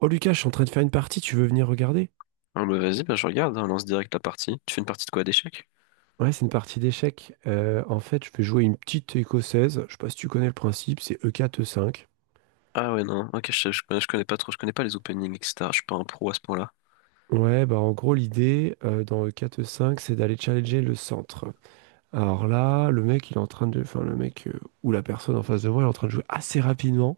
Oh Lucas, je suis en train de faire une partie, tu veux venir regarder? Ah bah vas-y, bah je regarde, hein, on lance direct la partie. Tu fais une partie de quoi, d'échecs? Ouais, c'est une partie d'échecs. En fait, je vais jouer une petite écossaise. Je sais pas si tu connais le principe, c'est E4, E5. Ah ouais, non, ok, je connais, je connais pas trop, je connais pas les openings, etc. Je suis pas un pro à ce point-là. Ouais, bah en gros, l'idée dans E4, E5, c'est d'aller challenger le centre. Alors là, le mec, il est en train de. Enfin, le mec ou la personne en face de moi, il est en train de jouer assez rapidement.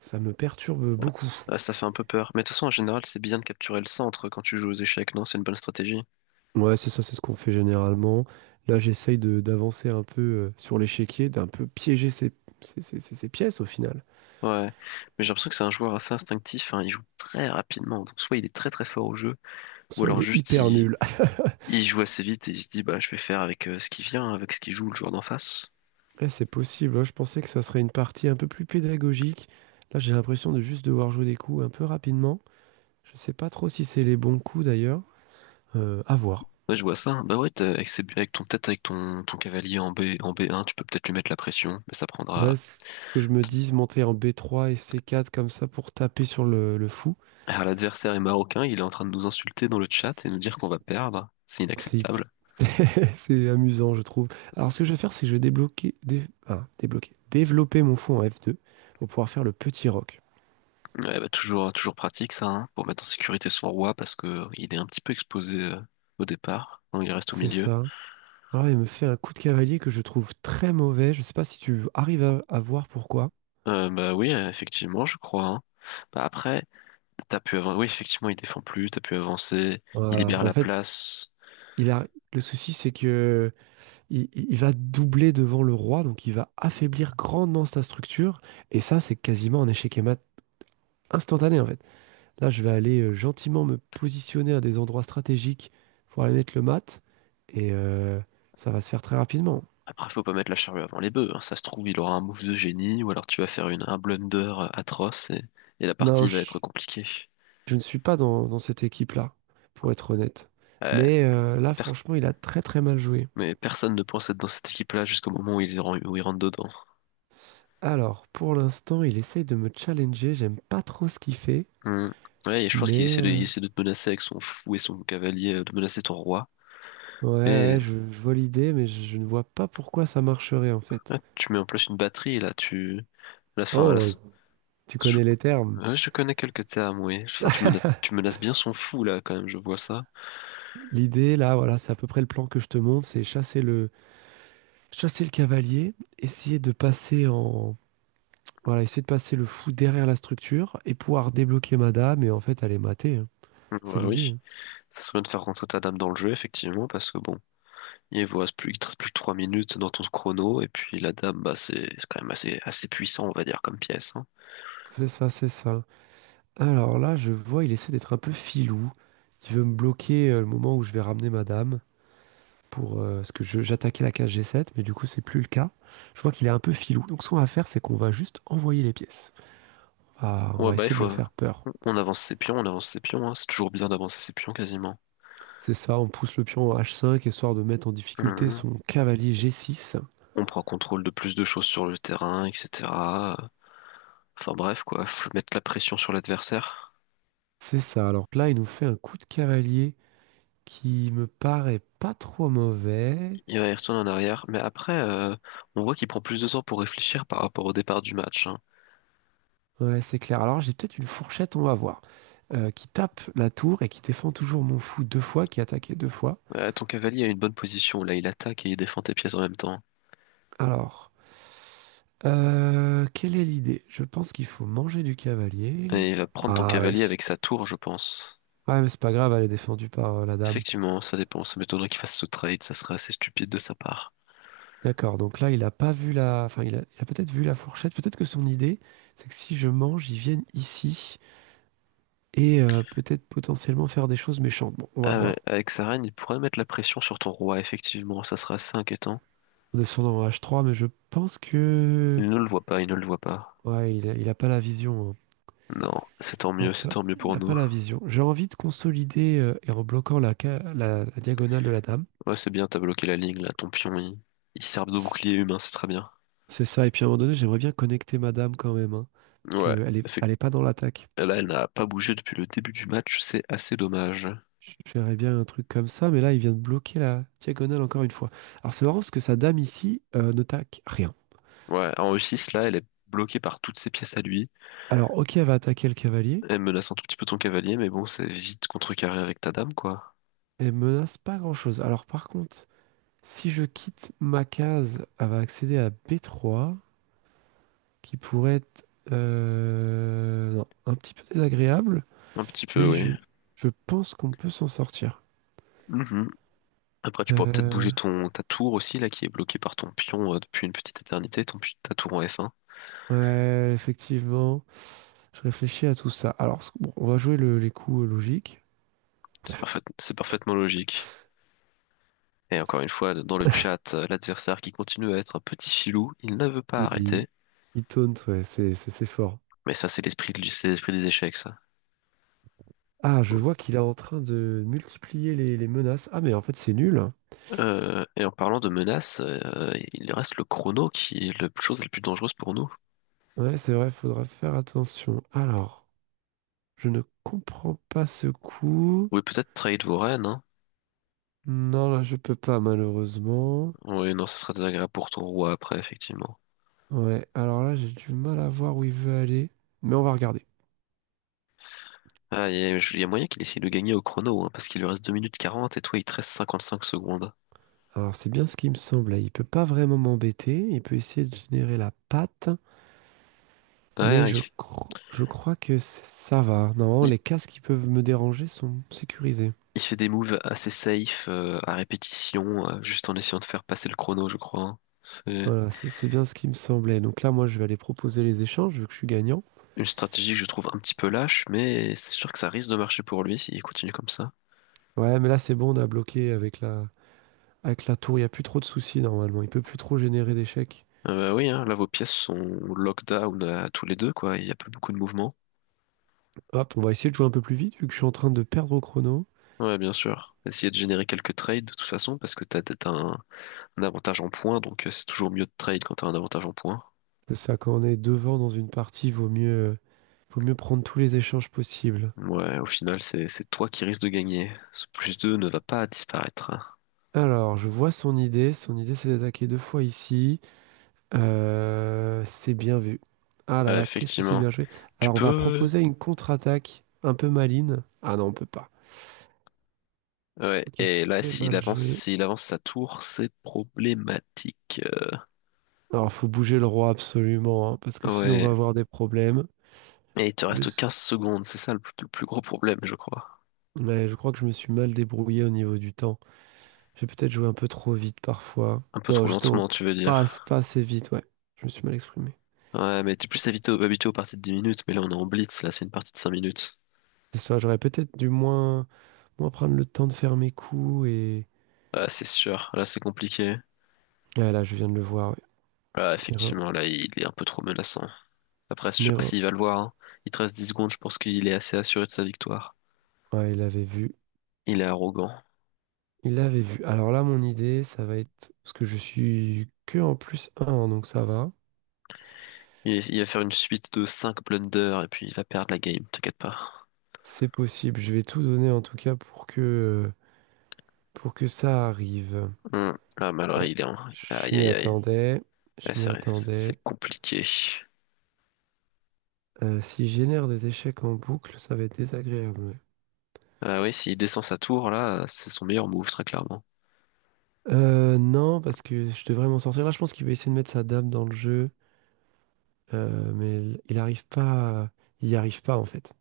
Ça me perturbe beaucoup. Ah, ça fait un peu peur. Mais de toute façon, en général, c'est bien de capturer le centre quand tu joues aux échecs, non? C'est une bonne stratégie. Ouais, c'est ça, c'est ce qu'on fait généralement. Là, j'essaye d'avancer un peu sur l'échiquier, d'un peu piéger ses pièces au final. Ouais. Mais j'ai l'impression que c'est un joueur assez instinctif, hein. Il joue très rapidement. Donc soit il est très très fort au jeu, ou Soit il alors est juste hyper il, nul. il joue assez vite et il se dit, bah je vais faire avec ce qui vient, avec ce qui joue le joueur d'en face. Eh, c'est possible, hein. Je pensais que ça serait une partie un peu plus pédagogique. Là, j'ai l'impression de juste devoir jouer des coups un peu rapidement. Je sais pas trop si c'est les bons coups d'ailleurs. À voir. Ouais, je vois ça. Bah ouais, avec, avec ton, peut-être avec ton, ton cavalier en B, en B1, tu peux peut-être lui mettre la pression, mais ça Voilà prendra. ce que je me dis, monter en B3 et C4 comme ça pour taper sur le fou. Alors, l'adversaire est marocain, il est en train de nous insulter dans le chat et nous dire qu'on va perdre. C'est C'est hip- inacceptable. c'est amusant, je trouve. Alors, ce que je vais faire, c'est que je vais débloquer, dé- ah, débloquer, développer mon fou en F2 pour pouvoir faire le petit roc. Ouais, bah, toujours, toujours pratique ça, hein, pour mettre en sécurité son roi parce que il est un petit peu exposé au départ, donc il reste au C'est milieu. ça. Alors, il me fait un coup de cavalier que je trouve très mauvais. Je sais pas si tu arrives à voir pourquoi. Bah oui, effectivement, je crois, hein. Bah après, t'as pu avancer. Oui, effectivement, il défend plus, t'as pu avancer, il Voilà. libère En la fait, place. il a... le souci, c'est que il va doubler devant le roi, donc il va affaiblir grandement sa structure. Et ça, c'est quasiment un échec et mat instantané, en fait. Là, je vais aller gentiment me positionner à des endroits stratégiques pour aller mettre le mat. Et ça va se faire très rapidement. Après, faut pas mettre la charrue avant les bœufs, hein. Ça se trouve, il aura un move de génie, ou alors tu vas faire une, un blunder atroce et la Non, partie va être je, compliquée. je ne suis pas dans cette équipe-là, pour être honnête. Ouais. Mais là, franchement, il a très très mal joué. Mais personne ne pense être dans cette équipe-là jusqu'au moment où il, où il rentre dedans. Alors, pour l'instant, il essaye de me challenger. J'aime pas trop ce qu'il fait, Hmm. Ouais, et je pense qu'il mais... essaie de, il euh, essaie de te menacer avec son fou et son cavalier, de menacer ton roi. Ouais, ouais, Mais je vois l'idée, mais je ne vois pas pourquoi ça marcherait en fait. là, tu mets en place une batterie, là, tu... Là, fin, là, Oh, tu je, connais les termes. ouais, je connais quelques termes, oui. Enfin, tu menaces bien son fou, là, quand même, je vois ça. L'idée, là, voilà, c'est à peu près le plan que je te montre, c'est chasser le cavalier, essayer de passer en, voilà, essayer de passer le fou derrière la structure et pouvoir débloquer Madame et en fait aller mater, hein. C'est Ouais, l'idée. oui. hein. Ça serait bien de faire rentrer ta dame dans le jeu, effectivement, parce que bon... Il vous reste plus, il te reste plus que 3 minutes dans ton chrono, et puis la dame, bah, c'est quand même assez, assez puissant, on va dire, comme pièce, hein. C'est ça, c'est ça. Alors là, je vois, il essaie d'être un peu filou. Il veut me bloquer le moment où je vais ramener Madame, pour parce que je- j'attaquais la case G7, mais du coup c'est plus le cas. Je vois qu'il est un peu filou. Donc ce qu'on va faire, c'est qu'on va juste envoyer les pièces. Ah, on Ouais, va bah, il essayer de le faut, faire peur. on avance ses pions, on avance ses pions, hein. C'est toujours bien d'avancer ses pions, quasiment. C'est ça, on pousse le pion en H5 histoire de mettre en difficulté Mhm. son cavalier G6. On prend contrôle de plus de choses sur le terrain, etc. Enfin bref, quoi, faut mettre la pression sur l'adversaire. C'est ça. Alors là, il nous fait un coup de cavalier qui me paraît pas trop mauvais. Il va y retourner en arrière, mais après, on voit qu'il prend plus de temps pour réfléchir par rapport au départ du match, hein. Ouais, c'est clair. Alors j'ai peut-être une fourchette, on va voir, qui tape la tour et qui défend toujours mon fou deux fois, qui attaquait deux fois. Ton cavalier a une bonne position là, il attaque et il défend tes pièces en même temps. Alors, quelle est l'idée? Je pense qu'il faut manger du cavalier. Et il va prendre ton Ah cavalier oui. avec sa tour, je pense. Ouais, mais c'est pas grave, elle est défendue par la dame. Effectivement, ça dépend, ça m'étonnerait qu'il fasse ce trade, ça serait assez stupide de sa part. D'accord, donc là, il a pas vu. Enfin, il a peut-être vu la fourchette. Peut-être que son idée, c'est que si je mange, ils viennent ici et peut-être potentiellement faire des choses méchantes. Bon, on va Ah ouais, voir. avec sa reine, il pourrait mettre la pression sur ton roi, effectivement, ça serait assez inquiétant. On est sur dans H3, mais je pense Il ne le voit pas, il ne le voit pas. Ouais, il a pas la vision, hein. Non, Il a c'est pas, tant mieux il pour a pas nous. la vision. J'ai envie de consolider et en bloquant la diagonale de la dame. Ouais, c'est bien, t'as bloqué la ligne là, ton pion, il sert de bouclier humain, c'est très bien. C'est ça. Et puis à un moment donné, j'aimerais bien connecter Madame quand même, hein, parce Ouais, qu'elle est, elle effectivement. est pas dans l'attaque. Là, elle n'a pas bougé depuis le début du match, c'est assez dommage. Je bien un truc comme ça, mais là, il vient de bloquer la diagonale encore une fois. Alors c'est marrant parce que sa dame ici ne taque rien. Ouais, en E6, là, elle est bloquée par toutes ses pièces à lui. Alors ok, elle va attaquer le cavalier, Elle menace un tout petit peu ton cavalier, mais bon, c'est vite contrecarré avec ta dame, quoi. elle menace pas grand-chose. Alors par contre, si je quitte ma case, elle va accéder à B3, qui pourrait être non, un petit peu désagréable, Un petit peu, mais oui. je pense qu'on peut s'en sortir. Mhm. Après, tu pourras peut-être Euh, bouger ton, ta tour aussi, là, qui est bloquée par ton pion depuis une petite éternité, ton, ta tour en F1. ouais, effectivement. Je réfléchis à tout ça. Alors, bon, on va jouer les coups logiques. C'est parfait, c'est parfaitement logique. Et encore une fois, dans le chat, l'adversaire qui continue à être un petit filou, il ne veut pas Il, arrêter. il taunt, ouais, c'est fort. Mais ça, c'est l'esprit des échecs, ça. Ah, je Faut- vois qu'il est en train de multiplier les menaces. Ah, mais en fait, c'est nul. Et en parlant de menaces, il reste le chrono qui est la chose la plus dangereuse pour nous. Ouais, c'est vrai, faudra faire attention. Alors, je ne comprends pas ce coup. Vous pouvez peut-être trahir vos reines, hein. Non, là, je peux pas, malheureusement. Oui, non, ça sera désagréable pour ton roi après, effectivement. Ouais, alors là, j'ai du mal à voir où il veut aller. Mais on va regarder. Ah, il y a moyen qu'il essaye de gagner au chrono, hein, parce qu'il lui reste 2 minutes 40 et toi, il te reste 55 secondes. Alors, c'est bien ce qui me semble, là. Il peut pas vraiment m'embêter. Il peut essayer de générer la patte. Mais Ouais, il, f- je crois que ça va. Normalement, il- les casques qui peuvent me déranger sont sécurisés. il fait des moves assez safe, à répétition, juste en essayant de faire passer le chrono, je crois, hein. C'est Voilà, ça, c'est bien ce qui me semblait. Donc là, moi, je vais aller proposer les échanges, vu que je suis gagnant. une stratégie que je trouve un petit peu lâche, mais c'est sûr que ça risque de marcher pour lui s'il continue comme ça. Ouais, mais là, c'est bon, on a bloqué avec la, tour. Il n'y a plus trop de soucis, normalement. Il peut plus trop générer d'échecs. Bah oui, hein, là, vos pièces sont lockdown à tous les deux, quoi. Il n'y a plus beaucoup de mouvement. Hop, on va essayer de jouer un peu plus vite, vu que je suis en train de perdre au chrono. Ouais, bien sûr. Essayez de générer quelques trades, de toute façon, parce que t'as, t'as un avantage en points, donc c'est toujours mieux de trade quand t'as un avantage en points. C'est ça, quand on est devant dans une partie, vaut mieux prendre tous les échanges possibles. Ouais, au final, c'est toi qui risques de gagner. Ce plus 2 ne va pas disparaître, hein. Alors, je vois son idée. Son idée, c'est d'attaquer deux fois ici. C'est bien vu. Ah là Ouais, là, qu'est-ce que c'est bien effectivement. joué. Tu Alors, on va peux... proposer une contre-attaque un peu maligne. Ah non, on peut pas. Ouais, Ok, et là, c'était mal joué. s'il avance sa tour, c'est problématique. Alors, faut bouger le roi absolument, hein, parce que sinon on Ouais. va avoir des problèmes. Et il te Le... reste s- 15 secondes, c'est ça le plus gros problème, je crois. Ouais, je crois que je me suis mal débrouillé au niveau du temps. J'ai peut-être joué un peu trop vite parfois. Un peu Non, trop justement, lentement, tu veux dire. pas assez vite, ouais. Je me suis mal exprimé. Ouais, mais t'es plus habitué, habitué aux parties de 10 minutes, mais là, on est en blitz, là, c'est une partie de 5 minutes. C'est ça, j'aurais peut-être dû moins prendre le temps de faire mes coups Ouais, c'est sûr. Là, c'est compliqué. Ah là, je viens de le voir, ouais. Ah, Une erreur. effectivement, là, il est un peu trop menaçant. Après, je Une sais pas erreur. s'il va le voir, hein. Il te reste 10 secondes, je pense qu'il est assez assuré de sa victoire. Ouais, il avait vu. Il est arrogant. Il l'avait vu. Alors là, mon idée, ça va être, parce que je suis que en plus un, hein, donc ça va. Il va faire une suite de 5 blunders et puis il va perdre la game, t'inquiète pas. C'est possible. Je vais tout donner en tout cas pour que ça arrive. Hum. Ah, mais alors, Ouais. il est en... Je Aïe, m'y aïe, aïe. attendais. Je Ouais, m'y c'est vrai, attendais. c'est compliqué. Si je génère des échecs en boucle, ça va être désagréable, ouais. Ah oui, s'il descend sa tour, là, c'est son meilleur move, très clairement. Non, parce que je devrais m'en sortir. Là, je pense qu'il va essayer de mettre sa dame dans le jeu, mais il arrive pas. Il n'y arrive pas en fait.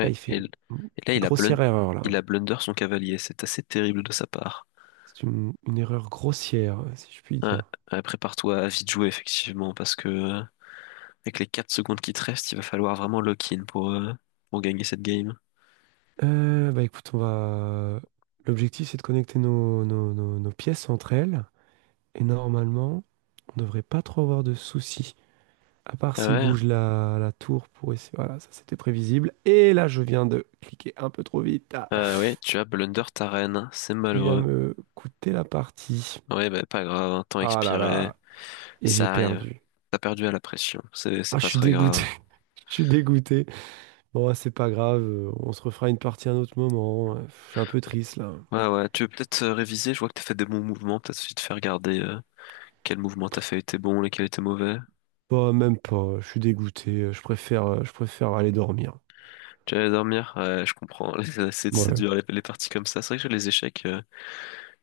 Là, il fait et, une l- et là, une grossière erreur là. il a blunder son cavalier. C'est assez terrible de sa part. C'est une erreur grossière, si je puis Ouais, dire. ouais, prépare-toi à vite jouer, effectivement, parce que... Avec les 4 secondes qui te restent, il va falloir vraiment lock-in pour gagner cette game. Bah écoute, on va. L'objectif, c'est de connecter nos pièces entre elles. Et normalement, on devrait pas trop avoir de soucis. À part Ah s'ils ouais, bougent la tour pour essayer. Voilà, ça c'était prévisible. Et là, je viens de cliquer un peu trop vite. Ah, ah ouais, tu as blunder ta reine, c'est qui vient malheureux. me coûter la partie. Ouais, bah pas grave, hein, temps Ah là expiré, là. Et j'ai ça arrive. perdu. T'as perdu à la pression, c'est Ah, c'est je pas suis très dégoûté. grave. Je suis dégoûté. Bon, c'est pas grave. On se refera une partie à un autre moment. Je suis un peu triste là. Ouais, ouais, tu veux peut-être réviser, je vois que t'as fait des bons mouvements, peut-être suffit de faire regarder quel mouvement t'as fait était bon, lesquels étaient mauvais. Bah, même pas, je suis dégoûté, je préfère aller dormir. Tu allais dormir? Ouais, je comprends, c'est Ouais, dur les parties comme ça. C'est vrai que sur les échecs,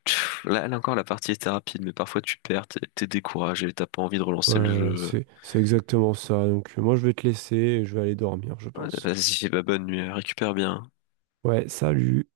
pff, là, là encore la partie était rapide, mais parfois tu perds, t'es découragé, t'as pas envie de relancer le ouais, jeu. c'est exactement ça. Donc, moi, je vais te laisser et je vais aller dormir, je Ouais, pense. vas-y, bah bonne nuit, récupère bien. Ouais, salut.